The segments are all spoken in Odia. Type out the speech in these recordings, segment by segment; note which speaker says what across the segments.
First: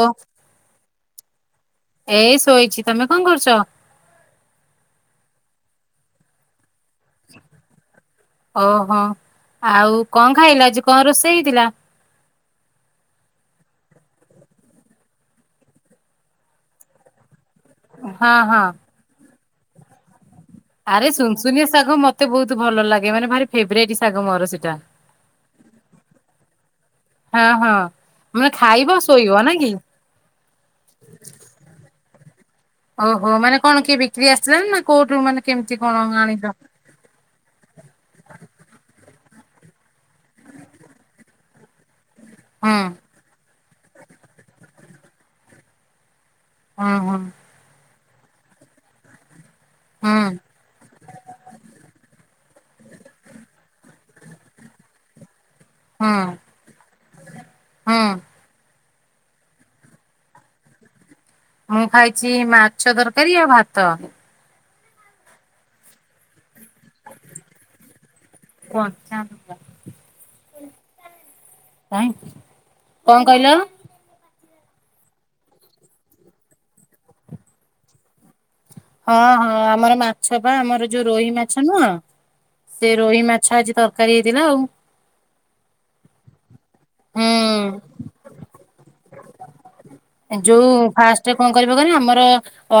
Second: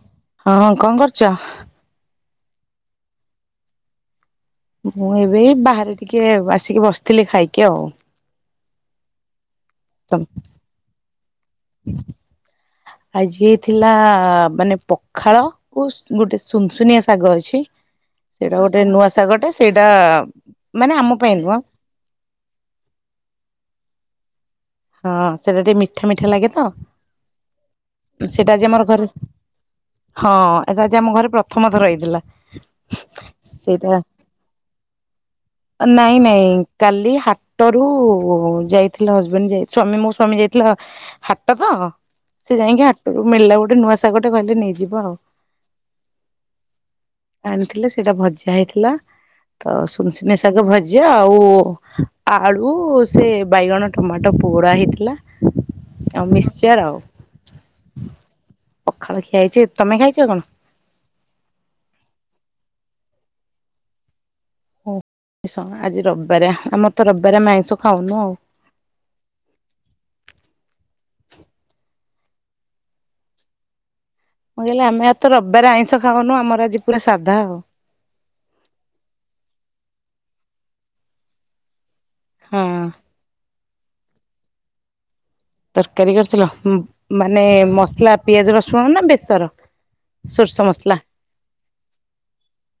Speaker 1: ଓ।
Speaker 2: ହଁ ହଁ କଂ କରୁଚ?
Speaker 1: ଏଇ ଶୋଇଚି ତମେ କଁ କରୁଚ?
Speaker 2: ମୁଁ ଏବେ ଏ ବାହାରେ ଟିକେ ଆସିକି ବସିଥିଲି ଖାଇକି ଆଉ।
Speaker 1: ଓହୋ ଆଉ କଣ ଖାଇଲ? ଆଜି କଣ ରୋଷେଇ ହେଇଥିଲା?
Speaker 2: ଆଜି ହେଇଥିଲା ମାନେ ପଖାଳ ଗୋଟେ ସୁନସୁନିଆ ଶାଗ ଅଛି।
Speaker 1: ହଁ
Speaker 2: ସେଇଟା
Speaker 1: ହଁ
Speaker 2: ଗୋଟେ ନୂଆ ଶାଗଟେ ସେଇଟା ମାନେ
Speaker 1: ଆରେ
Speaker 2: ଆମ ପାଇଁ ନୁହଁ
Speaker 1: ସୁନସୁନିଆ ଶାଗ ମତେ ବହୁତ ଭଲ ଲାଗେ, ମାନେ ଭାରି ଫେବରାଇଟ ଶାଗ ମୋର ସେଇଟା।
Speaker 2: ହଁ ସେଟା ଟିକେ ମିଠା ମିଠା ଲାଗେତ।
Speaker 1: ହଁ ହଁ ମାନେ ଖାଇବ
Speaker 2: ଘରେ
Speaker 1: ଶୋଇବ ନା କି?
Speaker 2: ହଁ ଏଟା ଆଜି ଆମ ଘରେ ପ୍ରଥମ ଥର ହେଇଥିଲା।
Speaker 1: ଓହୋ ମାନେ କଣ
Speaker 2: ସେଇଟା
Speaker 1: କିଏ ବିକ୍ରି ଆସିଥିଲା ନା କୋଉଠୁ ମାନେ କେମିତି କଣ
Speaker 2: ନାଇଁ ନାଇଁ
Speaker 1: ଆଣିଚ?
Speaker 2: କାଲି ହାଟରୁ ଯାଇଥିଲେ ହଜବେଣ୍ଡ ଯାଇ ସ୍ଵାମୀ ମୋ ସ୍ଵାମୀ ଯାଇଥିଲେ ହାଟ ତ ସେ
Speaker 1: ହୁଁ
Speaker 2: ଯାଇକି ହା ଟରୁ ମିଳିଲା ଗୋଟେ ନୂଆ ଶାଗଟା କହିଲେ ନେଇଯିବା ଆଉ।
Speaker 1: ହଁ ହଁ।
Speaker 2: ଆଣିଥିଲେ ସେଇଟା ଭଜା ହେଇଥିଲା ତ
Speaker 1: ହୁଁ
Speaker 2: ସୁନସୁନିଆ ଶାଗ ଭଜା ଆଉ ଆଳୁ ସେ ବାଇଗଣ ଟମାଟୋ ପୋଡ଼ା ହେଇଥିଲା
Speaker 1: ହୁଁ
Speaker 2: ଆଉ ମିକ୍ସଚର୍ ଆଉ।
Speaker 1: ହୁଁ।
Speaker 2: ପଖାଳ ଖିଆହେଇଛି ତମେ ଖାଇଛ କଣ?
Speaker 1: ମୁଁ ଖାଇଛି ମାଛ ତରକାରୀ ଆଉ ଭାତ।
Speaker 2: ହୋଉ କିଛି ସମୟ ଆଜି ରବିବାର ଆମର ତ ରବିବାରେ ଆମେ ଆଇଁସ ଖାଉନୁ ଆଉ।
Speaker 1: [unintelligible] କାଇଁ କଣ କହିଲ?
Speaker 2: ମୁଁ କହିଲି ଆମେ ଆଉତ ରବିବାରେ ଆଇଁଷ ଖାଉନୁ ଆମର ଆଜି ପୁରା ସାଧା ଆଉ।
Speaker 1: ହଁ ହଁ ଆମର ମାଛ ପା ଆମର ଯୋଉ ରୋହି ମାଛ ନୁହଁ?
Speaker 2: ହଁ
Speaker 1: ସେ ରୋହି ମାଛ ଆଜି ତରକାରୀ ହେଇଥିଲା ଆଉ।
Speaker 2: ତରକାରୀ କରିଥିଲ ମାନେ
Speaker 1: ହୁଁ
Speaker 2: ମସଲା ପିଆଜ ରସୁଣ ନା ବେସର? ସୋରିଷ ମସଲା।
Speaker 1: ଫାଷ୍ଟ ଯୋଉ କଣ କରିବ କହନି ଆମର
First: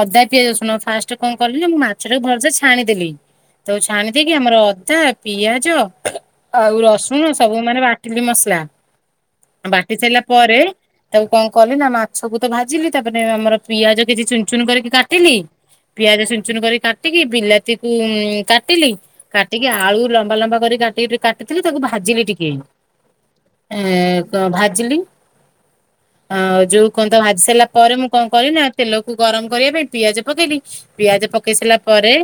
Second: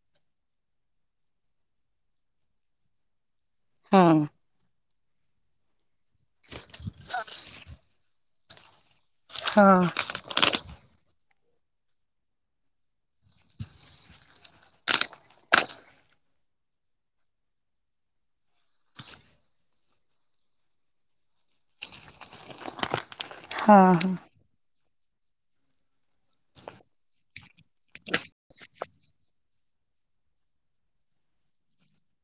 Speaker 1: ଅଦା ପିଆଜ ରସୁଣ ଫାଷ୍ଟ କଣ କଲି ନା ମୁଁ ମାଛଟାକୁ ଭଲସେ ଛାଣିଦେଲି ତ ଛାଣି
Speaker 2: ହଁ
Speaker 1: ଦେଇକି ଆମର ଅଦା ପିଆଜ ଆଉ ରସୁଣ ସବୁ ମାନେ ବାଟିଲି ମସଲା।
Speaker 2: ହଁ
Speaker 1: ବାଟି ସାରିଲା ପରେ ତାକୁ କଣ କଲି ନା ମାଛକୁ ତ ଭାଜିଲି ତାପରେ ଆମର ପିଆଜ କିଛି ଚୁନ୍ ଚୁନ୍ କରିକି କାଟିଲି। ପିଆଜ ଚୁନ୍ ଚୁନ୍ କରି କାଟିକି ବିଲାତିକୁ ଉଁ କାଟିଲି। କାଟିକି ଆଳୁ ଲମ୍ବା ଲମ୍ବା କରି କାଟି କାଟିଥିଲି ତାକୁ ଭାଜିବି ଟିକେ। ଏଁ କ ଭାଜିଲି। ଆଉ ଯୋଉ କଣତ ଭାଜି ସାରିଲା ପରେ ମୁଁ କଣ କଲିନା ତେଲକୁ ଗରମ କରିବା ପାଇଁ ପିଆଜ ପକେଇଲି ପିଆଜ ପକେଇ ସାରିଲା ପରେ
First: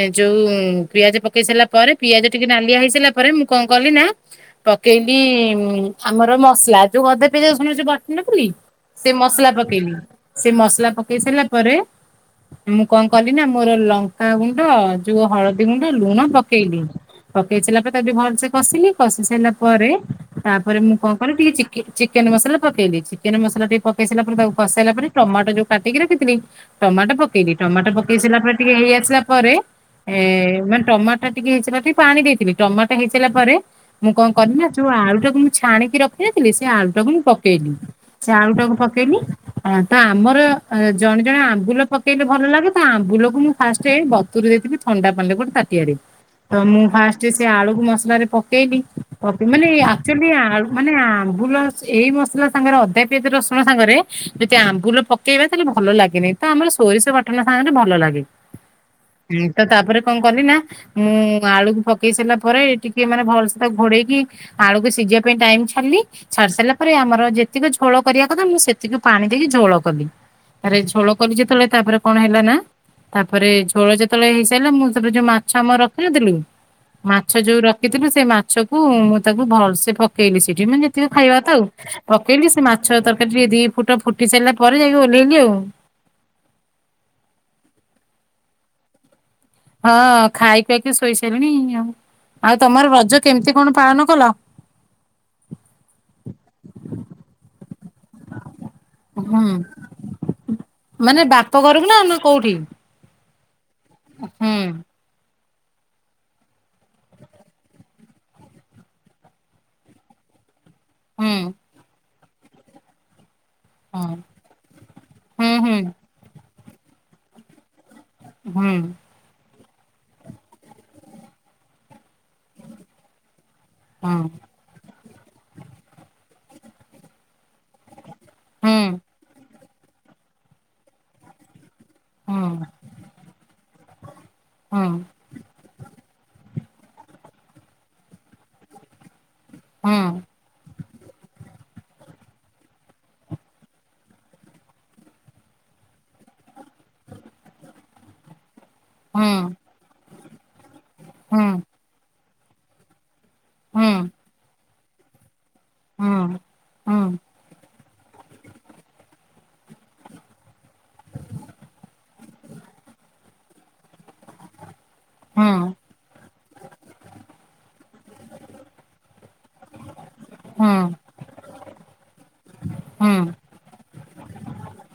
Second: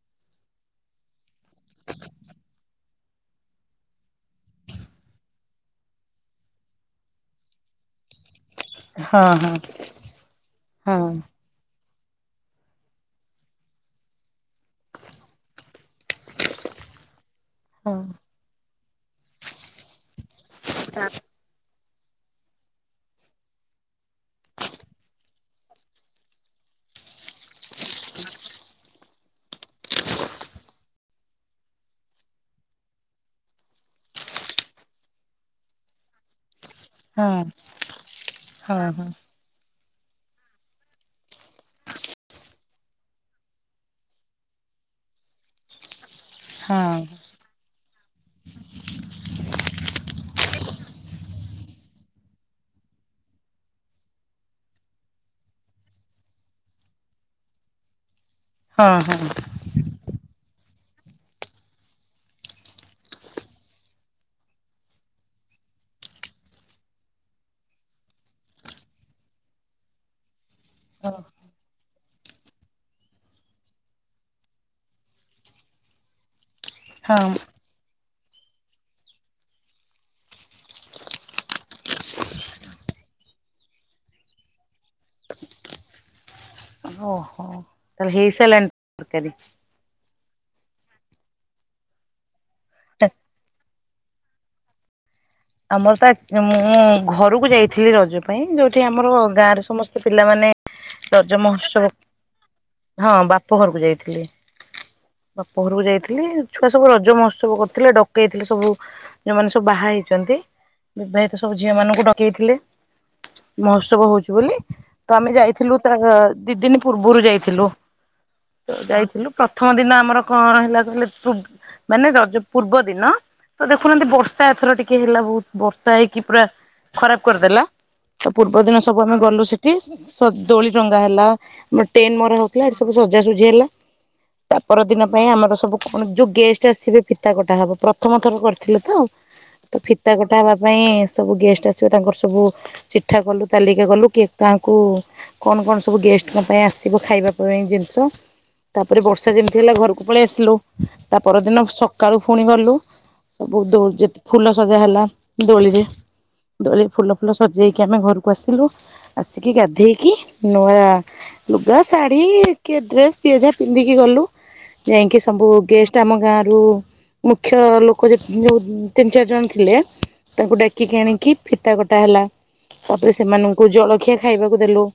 Speaker 1: ଏ ଯୋଉ ପିଆଜ ପକେଇ ସାରିଲା ପରେ ପିଆଜ ଟିକେ ନାଲିଆ ହେଇସାରିଲା ପରେ ମୁଁ କଣ କଲି ନା ପକେଇଲି ଆମର ମସଲା ଯୋଉ ଅଦା ପିଆଜ ରସୁଣ ଯୋଉ ବାଟି ନଥିଲି। ସେ
Speaker 2: ହଁ
Speaker 1: ମସଲା
Speaker 2: ହଁ
Speaker 1: ପକେଇଲି ସେ ମସଲା
Speaker 2: ହଁ
Speaker 1: ପକେଇ ସାରିଲା ପରେ ମୁଁ କଣ କଲି ନା ମୋର ଲଙ୍କାଗୁଣ୍ଡ, ଯୋଉ ହଳଦୀ ଗୁଣ୍ଡ, ଲୁଣ ପକେଇଲି। ପକେଇ ସାରିଲା
Speaker 2: ହଁ
Speaker 1: ପରେ
Speaker 2: ହଁ
Speaker 1: ତାକୁ ଟିକେ ଭଲସେ କସିଲି କଷି ସାରିଲା ପରେ ତାପରେ ମୁଁ କଣ କଲି ଟିକେ ଚି ଚିକେନ୍ ମସଲା ପକେଇଲି ଚିକେନ ମସଲା ଟିକେ ପକେଇ ସାରିଲା ପରେ ତାକୁ କରିସାଇଲା ପରେ ଟମାଟୋ ଯୋଉ କାଟିକି ରଖିଥିଲି ଟମାଟୋ ପକେଇଲିି ଟମାଟୋ ପକେଇ ସାରିଲା ପରେ ଟିକେ ହେଇ ଆସିଲା ପରେ ଏ ମାନେ ଟମାଟା ଟିକେ ହେଇସାରିଲା ଟିକେ ପାଣି ଦେଇଥିଲି ଟମାଟ ହେଇସାରିଲା ପରେ ମୁଁ କଣ କଲି ନା ଯୋଉ ଆଳୁ ଟାକୁ ମୁଁ ଛାଣିକି ରଖିନଥିଲି ସେ ଆଳୁ ତାକୁ
Speaker 2: ହଁ
Speaker 1: ମୁଁ
Speaker 2: ହଁ
Speaker 1: ପକେଇଲିି ସେ ଆଳୁ ଟାକୁ
Speaker 2: ହଁ
Speaker 1: ପକେଇଲିି। ତ ଆମର ଜଣେ ଜଣେ ଆମ୍ବୁଲ ପ ପକେଇଲେ ଭଲ ଲାଗେ ତ ଆମ୍ବୁଲକୁ ମୁଁ ଫାଷ୍ଟେ ବତୁରି ଦେଇଥିବି ଥଣ୍ଡା ପାଣିରେ ଗୋଟେ ତାଟିଆରେ। ତ
Speaker 2: ହଁ
Speaker 1: ମୁଁ ଫା ଯେ ସେ ଆଳୁକୁ ମସଲାରେ ପକେଇଲି ପପି ମାନେ ଆଚୁଆଲି ମାନେ ଆମ୍ବୁଲ। ଏଇ ମସଲା ସାଙ୍ଗରେ ଅଦା ପିଆଜ ରସୁଣ ସାଙ୍ଗରେ ଯଦି ଆମ୍ବୁଲ ପକେଇବା ତାହେଲେ ଭଲ ଲାଗେନାହିଁ। ତ ଆମର ସୋରିଷ ବାଟଣ ସାଙ୍ଗରେ ଭଲ ଲାଗେ।
Speaker 2: ହଁ ହଁ।
Speaker 1: ହୁଁ ତ ତାପରେ କଣ କଲି ନା ମୁଁ ଆଳୁକୁ ପକେଇ ସାରିଲା ପରେ ଟିକେ ମାନେ ଭଲସେ ତାକୁ ଘୋଡେଇକି। ଆଳୁକୁ ସିଝିବା ପାଇଁ ଟାଇମ୍ ଛାଡିଲି। ଛାଡି ସାରିଲା ପରେ ଆମର ଯେତିକି ଝୋଳ କରିବା କଥା ମୁଁ ସେତିକି ପାଣି ଦେଇକି ଝୋଳ କଲି। ଆରେ ଝୋଳ କରିଛି ଯେତେବେଳେ ତାପରେ କଣ ହେଲା ନା। ତାପରେ ଝୋଳ ଯେତେବେଳେ ହେଇସାରିଲା ମୁଁ ତାପରେ ଯୋଉ ମାଛ ଆମର ରଖିିନଥିଲୁ
Speaker 2: ହଁ
Speaker 1: ମାଛ ଯୋଉ ର ଖିଥିଲୁ ସେ ମାଛକୁ ମୁଁ ତାକୁ ଭଲସେ ପକେଇଲି ସେଠି ମାନେ ଯେତିକି ଖାଇବା କଥା ଆଉ। ପକେଇଲି ସେ ମାଛ ତରକାରୀ ଟିକେ ଦି ଫୁଟ ଫୁଟି ସାରିଲା ପରେ ଯାଇକି ଓହ୍ଲେଇଲି ଆଉ।
Speaker 2: ଓହୋ [unintelligible] ହେଇ। [unintelligible]
Speaker 1: ହଁ ଖାଇ ପିଆଇକି ଶୋଇ ସାରିଲିଣି ଆଉ। ଆଉ ତମର ରଜ କେମିତି କଣ ପାଳନ କଲ?
Speaker 2: ଆମର ତ ମୁଁ ଘରକୁ ଯାଇଥିଲି ରଜ ପାଇଁ ଯୋଉଠି ଆମର
Speaker 1: ହୁଁ।
Speaker 2: ଗାଁରେ ସମସ୍ତେ ପିଲାମାନେ
Speaker 1: ମାନେ
Speaker 2: ରଜ
Speaker 1: ବାପ
Speaker 2: ମହୋତ୍ସବ
Speaker 1: ଘରକୁ ନା [unintelligible] କୋଉଠି?
Speaker 2: ହଁ ବାପ ଘରକୁ ଯାଇଥିଲି।
Speaker 1: ହୁଁ
Speaker 2: [unintelligible] ଯାଇଥିଲି ଛୁଆ ସବୁ ରଜ ମହୋତ୍ସବ କରିଥିଲେ, ଡକେଇଥିଲେ ସବୁ ଯୋଉମାନେ ସବୁ ବାହା ହେଇ [unintelligible]
Speaker 1: ହୁଁ
Speaker 2: ଯେହେତୁ ସବୁ ଝିଅ ମାନଙ୍କୁ ଡକେଇଥିଲେ, ମହୋତ୍ସବ ହଉଛି ବୋଲି। ତ ଆମେ
Speaker 1: ହୁଁ ହୁଁ
Speaker 2: ଯାଇଥିଲୁ ତ ଦି ଦିନ ପୂର୍ବରୁ ଯାଇଥିଲୁ
Speaker 1: ହୁଁ
Speaker 2: [unintelligible]
Speaker 1: ହୁଁ।
Speaker 2: ଯାଇଥିଲୁ। ପ୍ରଥମ ଦିନ ଆମର କଣ ହେଲା କିଲ [unintelligible] ମାନେ ପୂର୍ବ ଦିନ। ତ ଦେଖୁନାହାନ୍ତି
Speaker 1: ହୁଁ
Speaker 2: ବର୍ଷା ଏଥର ଟିକେ ହେଲା ବହୁତ ବର୍ଷା ହେଇକି ପୁରା ଖରାପ କରିଦେଲା। ତ ପୂର୍ବ
Speaker 1: ହୁଁ
Speaker 2: ଦିନ
Speaker 1: ହୁଁ
Speaker 2: ସବୁ ଆମେ ଗଲୁ ସେଠି [unintelligible] ଦୋଳି ଟଙ୍ଗା ହେଲା। ଆମର ଟେନ ମରା ହଉଥିଲା ଏଠି ସବୁ ସଜାସଜି ହେଲା, ତା ପର ଦିନ ପାଇଁ ଆମର ସବୁ [unintelligible] ଯୋଉ ଗେଷ୍ଟ ଆସିବେ ପିତା କଟା ହବ ପ୍ରଥମ ଥର କରିଥିଲେ ତ, ତ
Speaker 1: ହୁଁ
Speaker 2: ଫିତା କଟା ହବା ପାଇଁ ସବୁ ଗେଷ୍ଟ ଆସିବ ତାଙ୍କର ସବୁ, ଚିଠା କଲୁ ତାଲିକା କଲୁ କି କା କୁ କଣ କଣ ସବୁ ଗେଷ୍ଟଙ୍କ ପାଇଁ [unintelligible] ଖାଇବା ପାଇଁ ଜିନିଷ। ତାପରେ
Speaker 1: ହୁଁ ହୁଁ ହୁଁ ହୁଁ ହୁଁ ହୁଁ ହୁଁ ହୁଁ ହୁଁ
Speaker 2: ବର୍ଷା ଯେମିତି ହେଲା ଘରକୁ ପଳେଇ ଆସିଲୁ ତା
Speaker 1: ହୁଁ ହୁଁ ହୁଁ ହୁଁ ହୁଁ
Speaker 2: ପରଦିନ ସକାଳୁ ପୁଣି ଗଲୁ। [unintelligible] [unintelligible] ଫୁଲ ସଜା ହେଲା ଦୋଳିରେ। ଦୋଳିରେ ଫୁଲ ଫୁଲ ସଜେଇକି ଆମେ ଘରକୁ ଆସିଲୁ ଆସିକି ଗାଧେଇକି ନୂଆ ଲୁଗା ଶାଢ଼ୀ କିଏ ଡ୍ରେସ ପିଆଜା ପିନ୍ଧିକି ଗଲୁ। ଯାଇକି ସବୁ
Speaker 1: ହୁଁ
Speaker 2: ଗେଷ୍ଟ ଆମ ଗାଁ ରୁ ମୁଖ୍ୟ ଲୋକ ଯେ [unintelligible] [unintelligible] ତିନ ଚାର ଜଣ ଥିଲେ, ତାଙ୍କୁ ଡାକି ଆ ଆଣିକି ଫିତା କଟା ହେଲା, ତାପରେ ସେମାନଙ୍କୁ ଜଳଖିଆ ଖାଇବାକୁ ଦେଲୁ।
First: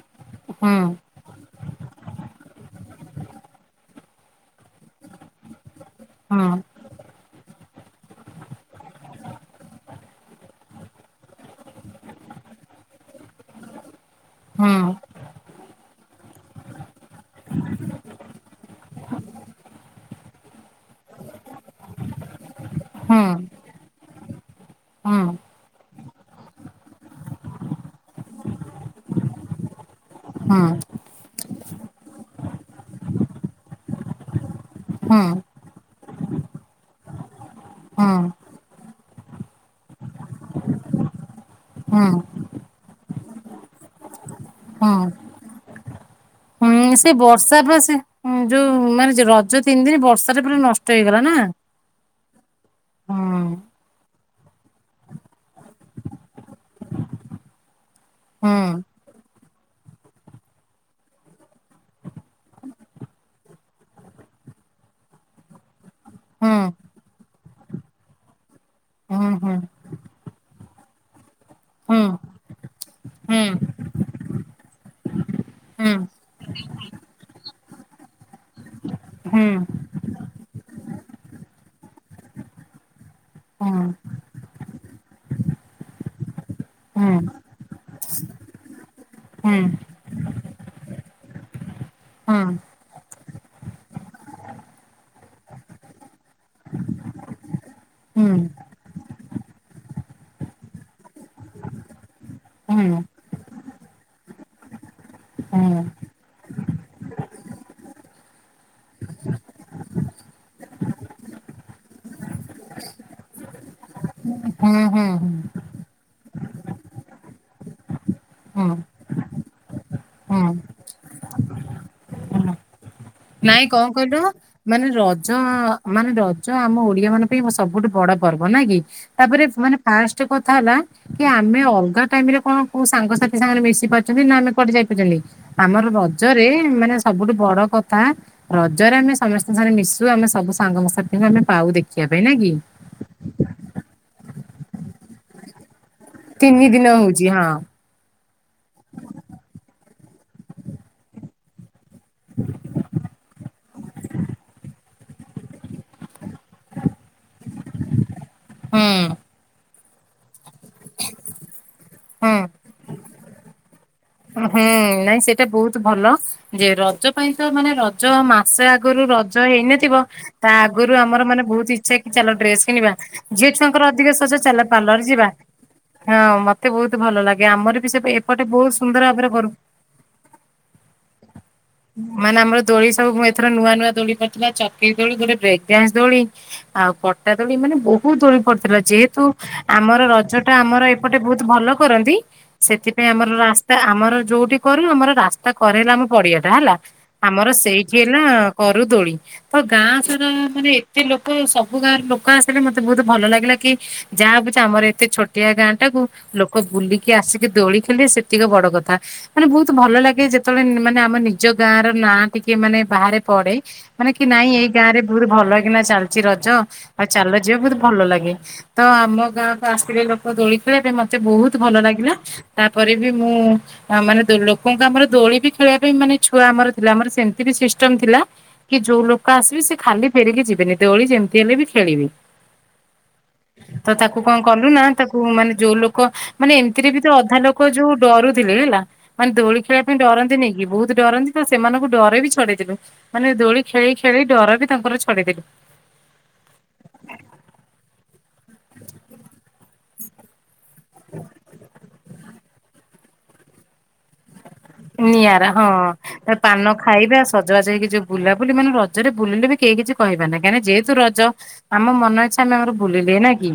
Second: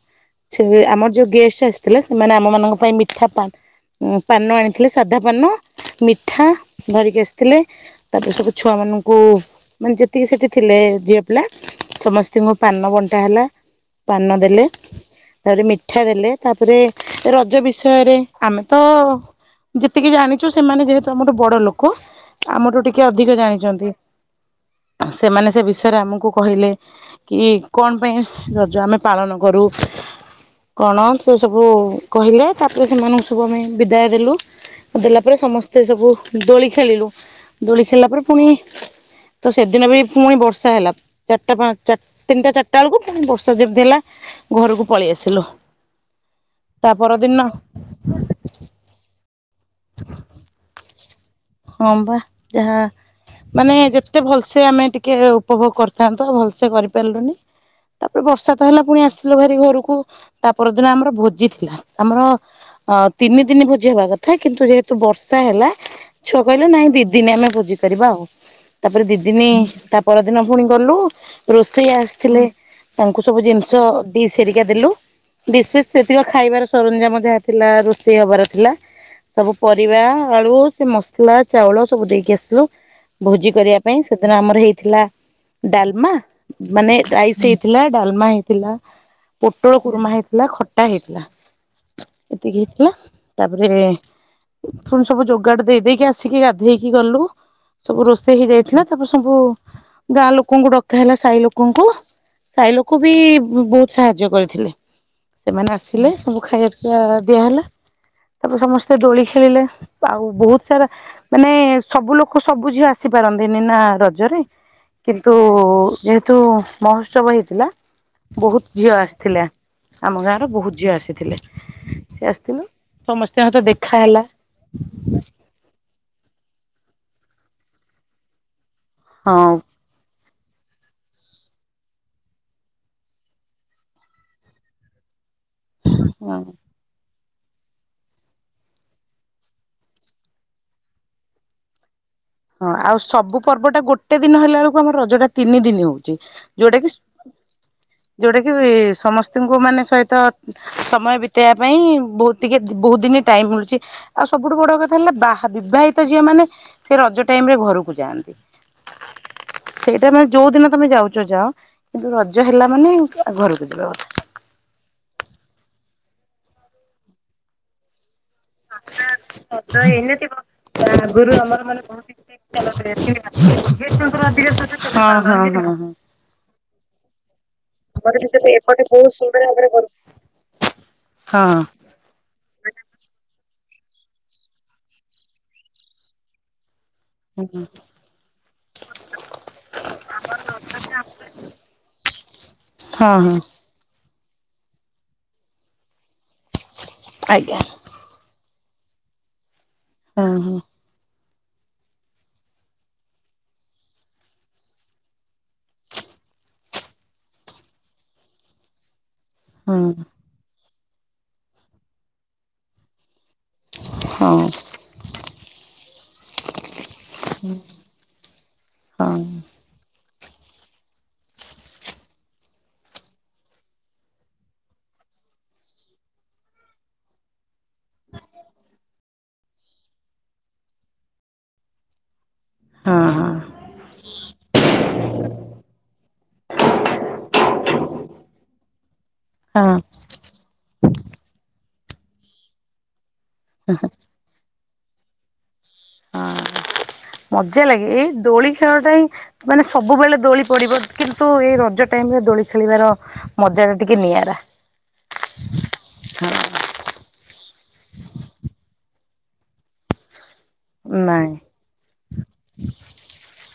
Speaker 2: ସେ
Speaker 1: ହୁଁ
Speaker 2: ଆମର ଯୋଉ ଗେଷ୍ଟ ଆସିଥିଲେ ସେମାନେ ଆମ ମଙ୍କ ପାଇଁ ମିଠା ପନ୍ ପାନ ଆଣିଥିଲେ ସାଧା ପାନ, ମିଠା ଧରିକି ଆସିଥିଲେ। ତାପରେ ସ ଛୁଆମାନଙ୍କୁ ମାନେ ଯେତିକି ସେଠି ଥିଲେ ଝିଅ ପିଲା, ସମସ୍ତଙ୍କୁ ପାନ ବଣ୍ଟା ହେଲା। ପାନ ଦେଲେ। ତାପରେ ମିଠା ଦେଲେ। ତାପରେ ରଜ ବିଷୟରେ ଆମେ ତ ଯେତିକି ଜାଣିଛୁ ସେମାନେ ଯେହେତୁ ଆମ ଗଟେ ବଡ ଲୋକ, ଆମଠୁ ଟିକେ ଅଧିକ ଜାଣିଛନ୍ତି। ସେମାନେ ସେ ବିଷୟରେ ଆମକୁ କହିଲେ। କି କଣ ପାଇଁ ରଜ ଆମେ ପାଳନ କରୁ।
Speaker 1: ହଁ।
Speaker 2: କଣ ସେ ସବୁ କହିଲେ ତାପରେ ସେମାନଙ୍କୁ ସବୁ ଆମେ ବିଦାୟ ଦେଲୁ। ଦେଲା ପରେ ସମ ସେ ସବୁ ଦୋଳି ଖେଳିଲୁ। ହେଲା ପରେ ପୁଣି ତ ସେଦିନ ବି ପୁଣି ବର୍ଷା ହେଲା ଚାରିଟା ପାଞ୍ଚ
Speaker 1: ହୁଁ
Speaker 2: [unintelligible] ତିନିଟା ଚାରିଟ ବେଳକୁ ବର୍ଷା ଯେମିତି ହେଲା ଘରକୁ
Speaker 1: ହୁଁ
Speaker 2: ପଳେଇ ଆସିଲୁ।
Speaker 1: ହୁଁ
Speaker 2: ତା
Speaker 1: ସେ
Speaker 2: ପରଦିନ
Speaker 1: ବର୍ଷା ପା ସେ ଯୋଉ ମାନେ ରଜ ତିନି ଦିନ ବର୍ଷା [unintelligible] ପୁରା ନଷ୍ଟ ହେଇଗଲା ନା।
Speaker 2: ହଁ ବା, ଯାହା
Speaker 1: ହୁଁ
Speaker 2: ମାନେ ଯେ ଏତେ ଭଲସେ ଆମେ ଟିକେ ଉପଭୋଗ କରିଥାନ୍ତୁ, ଭଲସେ କରିପାରିଲୁନି। ତାପରେ ବର୍ଷା
Speaker 1: ହୁଁ
Speaker 2: ତ ହେଲା ପୁଣି ଆସିଥିଲୁ [unintelligible] ଘରକୁ ତା ପରଦିନ ଆମର ଭୋଜି ଥିଲା। ଆମର ଅ ତିନି ଦିନ ଭୋଜି ହେବା କଥା କିନ୍ତୁ ଯେହେତୁ ବର୍ଷା ହେଲା ଛୁଆ କହିଲେ
Speaker 1: ହୁଁ
Speaker 2: ନାଇଁ ଦିଦିନି ଆମେ ଭୋଜି କରିବା ଆଉ। ତାପରେ ଦିଦିନି,
Speaker 1: ହୁଁ
Speaker 2: ତା ପରଦିନ ପୁଣି ଗଲୁ ରୋଷେଇ
Speaker 1: ହୁଁ
Speaker 2: ଆସିଥିଲେ। ତାଙ୍କୁ
Speaker 1: ହୁଁ
Speaker 2: ସବୁ ଜିନିଷ ଡିସ ସେରିକା ଦେଲୁ। ଡିସ୍ ଫିସ
Speaker 1: ହୁଁ
Speaker 2: ସେତିକ ଖାଇବାର ସରଞ୍ଜାମ ଯାହା ଥିଲା ରୋଷେଇ ହବାର ଥିଲା।
Speaker 1: ହୁଁ ହୁଁ
Speaker 2: ସବୁ ପରିବା ଆଳୁ ସେ ମସ ଲା ଚାଉଳ ସବୁ ଦେଇକି ଆସିଲୁ ଭୋଜି
Speaker 1: ହୁଁ
Speaker 2: କରିବା ପାଇଁ। ସେଦିନ ଆମର ହେଇଥିଲା ଡାଲମା ମାନେ
Speaker 1: ହୁଁ
Speaker 2: ରାଇସ୍ ହେଇଥିଲା ଡାଲମା ହେଇଥିଲା।
Speaker 1: ହୁଁ
Speaker 2: ପୋଟଳ କୁର୍ମା ହେଇଥିଲା ଖଟା ହେଇଥିଲା। ଏତିକି
Speaker 1: ହୁଁ
Speaker 2: ହେଇଥିଲା ତାପରେ ପୁଣି ସବୁ ଯୋଗାଡ ଦେଇ ଦେଇ ଆସିକି ଗାଧେଇକି ଗଲୁ। ସବୁ ରୋଷେଇ ହେଇ
Speaker 1: ହୁଁ
Speaker 2: ଯାଇଥିଲା ତାପରେ ସବୁ ଗାଁ ଲୋକଙ୍କୁ ଡକା ହେଲା ସାହି ଲୋକଙ୍କୁ। ସାହି ଲୋକ
Speaker 1: ହୁଁ
Speaker 2: ବି ବହୁତ ସାହାଯ୍ୟ କରିଥିଲେ। ସେମାନେ
Speaker 1: ହୁଁ ହୁଁ
Speaker 2: ଆସିଲେ ସବୁ ଖାଇବା ପାଇବା ଦିଆହେଲା। ତାପରେ ସମସ୍ତେ ଦୋଳି ଖେଳିଲେ ଆଉ ବହୁତ ସାରା ମାନେ ସବୁ ଲୋକ ସବୁ ଝିଅ ଆସିପାରନ୍ତିନି ନା ରଜ ରେ
Speaker 1: ହୁଁ
Speaker 2: କିନ୍ତୁ ଯେହେତୁ ମହୋତ୍ସବ ହେଇଥିଲା। ବହୁତ
Speaker 1: ହୁଁ
Speaker 2: ଝିଅ ଆସିଥିଲା ଆମ
Speaker 1: ହୁଁ
Speaker 2: ଗାଁର ବହୁତ ଝିଅ ଆସିଥିଲେ। ସେ
Speaker 1: ହୁଁ
Speaker 2: ଆସିଥିଲ ସମସ୍ତେଙ୍କ ହେତ
Speaker 1: ନାଇଁ କଣ
Speaker 2: ଦେଖା
Speaker 1: କହିଲ
Speaker 2: ହେଲା।
Speaker 1: ମାନେ ରଜ ମାନେ ରଜ ଆମ ଓଡିଆ ମାନଙ୍କ ପାଇଁ ସବୁଠୁ ବଡ ପର୍ବ ନାଇକି ତାପରେ
Speaker 2: ହଁ।
Speaker 1: ମାନେ ଫାଷ୍ଟ କଥା ହେଲା କି ଆମେ ଅଲଗା ଟାଇମ ରେ କଣ କୋଉ ସାଙ୍ଗସାଥି ସାଙ୍ଗରେ ମିଶି ପାରୁଛନ୍ତି ନା ଆମେ କୁଆଡେ ଯାଇପାରୁଛନ୍ତି। ଆମର ରଜରେ ମାନେ ସବୁଠୁ ବଡ କ ଥା ରଜରେ ଆମେ ସମସ୍ତଙ୍କ ସାଙ୍ଗରେ ମିଶୁ ଆମେ ସବୁ ସାଙ୍ଗ ସାଥିଙ୍କୁ ଆମେ ପାଉ ଦେଖିବା ପାଇଁ ନାଇକି।
Speaker 2: ହଁ ଆଉ ସବୁ ପର୍ବଟା ଗୋଟେ ଦିନ ହେଲା ବେଳକୁ ଆମର ରଜଟା ତିନି ଦିନ ହଉ ଛି
Speaker 1: ତିନି
Speaker 2: ଯୋଉଟା
Speaker 1: ଦିନ
Speaker 2: କି
Speaker 1: ହଉଛି ହଁ
Speaker 2: ଯୋଉଟା କି ସମସ୍ତଙ୍କୁ ମାନେ ସହିତ ସମୟ ବିତେଇବା ପାଇଁ ବହୁତ ଟିକେ ବହୁତ ଦିନ ଟାଇମ ମିଳୁଛି। ଆଉ ସବୁଠୁ ବଡ କଥା ହେଲା ବାହା ବିବାହିତ ଝିଅ ମାନେ ସେ ରଜ ଟାଇମ ରେ ଘରକୁ ଯାଆନ୍ତି।
Speaker 1: ହୁଁ
Speaker 2: ସେଇଟା ମାନେ ଯୋଉ ଦିନ ତମେ ଯାଉଛ ଯାଅ କିନ୍ତ ରଜ ହେଲା ମାନେ ଘରକୁ ଯିବା
Speaker 1: ଓହୋ ନାଇଁ ସେଇଟା ବହୁତ ଭଲ ଯେ ରଜ ପାଇଁ ତ ମାନେ ର ଜ ମାସେ ଆଗରୁ ରଜ ହେଇନଥିବ ତା ଆଗରୁ ଆମର ମାନେ ବହୁତ ଇଛା ଚାଲ ଡ୍ରେସ୍ କିଣିବା ଝିଅ ଛୁଆଙ୍କର ଅଧିକ ସଜ ଚାଲ ପାର୍ଲର ଯିବା। ହଁ ମତେ ବହୁତ ଭଲ ଲାଗେ ଆମର ବି ସେ ଏପଟେ ବହୁତ ସୁନ୍ଦର ଭାବରେ କରୁ।
Speaker 2: ହଁ
Speaker 1: ମାନେ ଆମର ଦୋଳି ସବୁ ଏଥର ନୂଆ ନୂଆ ଦୋଳି କରିଥିଲା ଚକିରି ଦୋଳି ଗୋଟେ ବ୍ରେକ ଡାନ୍ସ ଦୋଳି। ଆଉ ପ ଟା ଦୋଳି
Speaker 2: ହଁ
Speaker 1: ମାନେ ବହୁତ ଦୋଳି ପଡିଥିଲା ଯେହେତୁ ଆମର ରଜ ଟା ଆମର ଏପଟେ ବହୁତ ଭଲ କରନ୍ତି। ସେଥିପାଇଁ
Speaker 2: ହଁ
Speaker 1: ଆମର
Speaker 2: ହଁ
Speaker 1: ରା ସ୍ତା ଆମର ଯୋଉଠି କରୁ ଆମର ରାସ୍ତା କରେଇଲେ ଆମ ପଡିିଆଟା ହେଲା ଆମର
Speaker 2: ଆଜ୍ଞା
Speaker 1: ସେଇ ହେଲା କରୁ ଦୋଳି ତ ଗାଁ ସାରା
Speaker 2: ହଁ ହଁ।
Speaker 1: ମାନେ ଏ ତେ ଲୋକ ସବୁ ଗାଁର ଲୋକ ଆସିଲେ ମତେ ବହୁତ ଭଲ ଲାଗିଲା କି ଯାହା ଭାବୁଛ ଆମର ଏତେ ଛୋଟିଆ ଗାଁ ଟାକୁ ଲୋକ ବୁଲିକି ଆସିକି ଦୋଳି ଖେଳିଳେ ସେତିକ ବଡ କଥା। ମାନେ ବହୁତ ଭଲ ଲାଗେ ଯେତେବେଳେ ମାନେ ଆମ ନିଜ ଗାଁର ନାଁ ଟିକେ ମାନେ ବାହାରେ ପଡେ। ମାନେ
Speaker 2: ହଁ
Speaker 1: କି ନାଇଁ
Speaker 2: ହଁ
Speaker 1: ଏଇ ଗାଁ ରେ ବହୁତ ଭଲକିନା ଚାଲିଚି ରଜ ଆଉ ଚାଲ ଯିବା ବହୁତ ଭଲ ଲାଗେ। ତ
Speaker 2: ହଁ
Speaker 1: ଆମ ଗାଁ। ତ ଆସିଲେ ଲୋକ ଦୋଳି ଖେଳିବା ପାଇଁ ମତେ ବହୁତ ଭଲ ଲାଗିଲା ତାପରେ ବି ମୁଁ ଆ ମାନେ ଦୋ ଲୋକଙ୍କୁ ଆମର ଦୋଳି ବି ଖେଳିବା ପାଇଁ ମାନେ ଛୁଆ ଆମର ଥିଲେ ଆମର ସେମିତି ସିଷ୍ଟ ସିଷ୍ଟମ୍ ଥିଲା କି ଯୋଉ ଲୋକ ଆସିବେ ସେ ଖାଲି ଫେରିକି ଯିବେନି ଦୋଳି ଯେମିତି ହେଲେ ବି ଖେଳିବେ।
Speaker 2: ହଁ ହଁ
Speaker 1: ତ ତାକୁ କଣ କଲୁ ନା ତାକୁ ମାନେ ଯୋଉ ଲୋକ ମାନେ ଏମିତିରେବି ତ ଅଧା ଲୋକ ଯୋଉ ଡରୁଥିଲେ ହେଲା। ମାନେ ଦୋଳି
Speaker 2: ହଁ
Speaker 1: ଖେଳିବା ପାଇଁ ଡରନ୍ତିନିକି ବହୁତ ଡରନ୍ତି ତ ସେମାନଙ୍କୁ ଡର ବି ଛଡେଇଦେବେ। ମାନେ ଦୋଳି ଖେଳି ଖେଳି ଡର ବି ତାଙ୍କର ଛଡେଇଦେବେ।
Speaker 2: ହଁ ମଜା ଲାଗେ ଏଇ ଦୋଳି ଖେଳଟା ହିଁ ମାନେ ସବୁବେଳେ ଦୋଳି ପଡ଼ିବ କିନ୍ତୁ ଏ ରଜ ଟାଇମର ଦୋଳି ଖେଳିବାର ମଜାଟା ଟିକେ ନିଆରା।
Speaker 1: ନିଆରା ହଁ। ତ ପାନ ଖାଇବା ସଜବାଜ ହେଇକି ଯୋଉ ବୁଲାବୁଲି ମାନେ ରଜରେ ବୁଲିଲେ ବି କେହି କିଛି କହିବାନି କାହିଁକି ଯେହେତୁ
Speaker 2: ନାଇଁ
Speaker 1: ରଜ ଆମ ମନ ଇଚ୍ଛା ଆମେ ଆମର ଭୁଲିଲେ ନା କି?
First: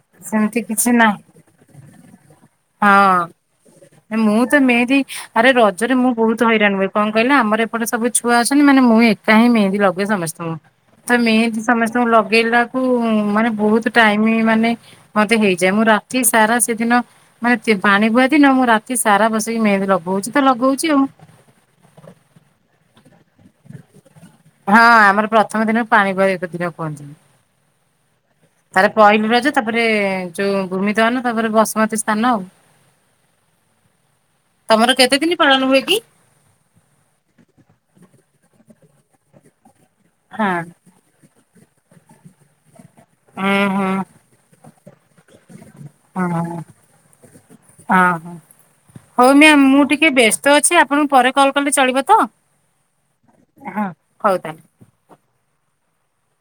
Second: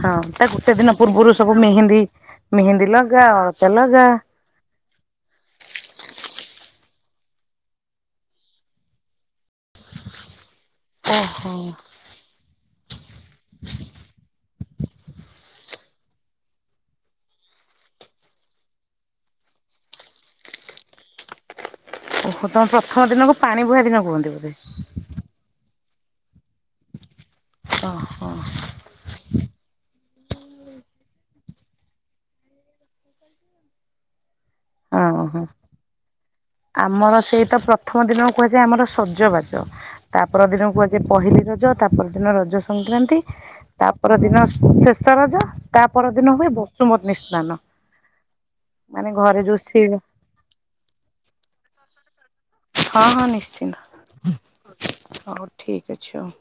Speaker 2: ହଁ ତା
Speaker 1: ସେମିତି
Speaker 2: ଗୋଟେ
Speaker 1: କିଛି
Speaker 2: ଦିନ
Speaker 1: ନାହିଁ
Speaker 2: ପୂର୍ବରୁ ସବୁ ମେହେନ୍ଦୀ ମେହେନ୍ଦି ଲଗା
Speaker 1: ହଁ।
Speaker 2: ଅଳତା ଲଗା।
Speaker 1: ମୁଁ ତ ମେହେନ୍ଦି ଆରେ ରଜରେ ମୁଁ ବହୁତ ହଇରାଣ ହୁଏ କଣ କହିଲ ଆମର ଏପଟେ ସବୁ ଛୁଆ ଅଛନ୍ତି ମାନେ ମୁଁ ଏକା ହିଁ ମେହେନ୍ଦି ଲଗୁଏ ସମସ୍ତଙ୍କୁ। ତ
Speaker 2: ଓହୋ।
Speaker 1: ମେହେନ୍ଦି ସମସ୍ତଙ୍କୁ ଲଗେଇଲାକୁ ମାନେ ବହୁତ ଟାଇମ ମାନେ ମତେ ହେଇଯାଏ ମୁଁ ରାତି ସାରା ସେଦିନ ମାନେ ପାଣିବୁହା ଦିନ ମୁଁ ରାତି ସାରା ବସିକି ମେହେନ୍ଦି ଲଗୋଉଛି ତ ଲଗୋଉଚି ଆଉ
Speaker 2: ଓହୋ ତମ ପ୍ରଥମ ଦିନକୁ ପାଣିବୁହା ଦିନ କୁହନ୍ତି ବୋଧେ।
Speaker 1: ହଁ ଆମର ପ୍ରଥମ ଦିନ ପାଣିବୁହା ଏତତ୍ ଦିନ କୁହନ୍ତିନି।
Speaker 2: ଓହୋ।
Speaker 1: ପହିଲି ରଜ ତାପରେ ଯୋଉ ଭୂମିଦହନ ତାପରେ ବସୁମତୀ ସ୍ନାନ ଆଉ ତମର କେତେ ଦିନି
Speaker 2: ଓହୋ
Speaker 1: ପାଳନ ହୁଏ କି?
Speaker 2: ଆମର ସେଇତ ପ୍ରଥମ ଦିନକୁ କୁହାଯାଏ ଆମର ସଜବାଜ ତାପର
Speaker 1: ହଁ
Speaker 2: ଦିନକୁ କୁହା ଯେ ପହିଲି ରଜ ତାପ ଦିନ ରଜ ସଂକ୍ରାନ୍ତି
Speaker 1: ହୁଁ ହୁଁ
Speaker 2: ତାପର ଦିନ ସ-ଶେଷ ରଜ। ତା
Speaker 1: ହଁ
Speaker 2: ପରଦିନ ହୁଏ ବସୁମତୀ ସ୍ନାନ
Speaker 1: ହଁ ହଁ।
Speaker 2: ମାନେ ଘରେ ଯୋଉ ଶି
Speaker 1: ସ୍ତ ଆପଣଙ୍କୁ ପରେ କଲ୍ କଲେ ଚଳିବ ତ।
Speaker 2: ହଁ ହଁ
Speaker 1: ହଁ ହଉ ତାହେଲେ।
Speaker 2: ନିଶ୍ଚିନ୍ତ। ହଉ ଠିକ୍ ଅଛି ହଉ।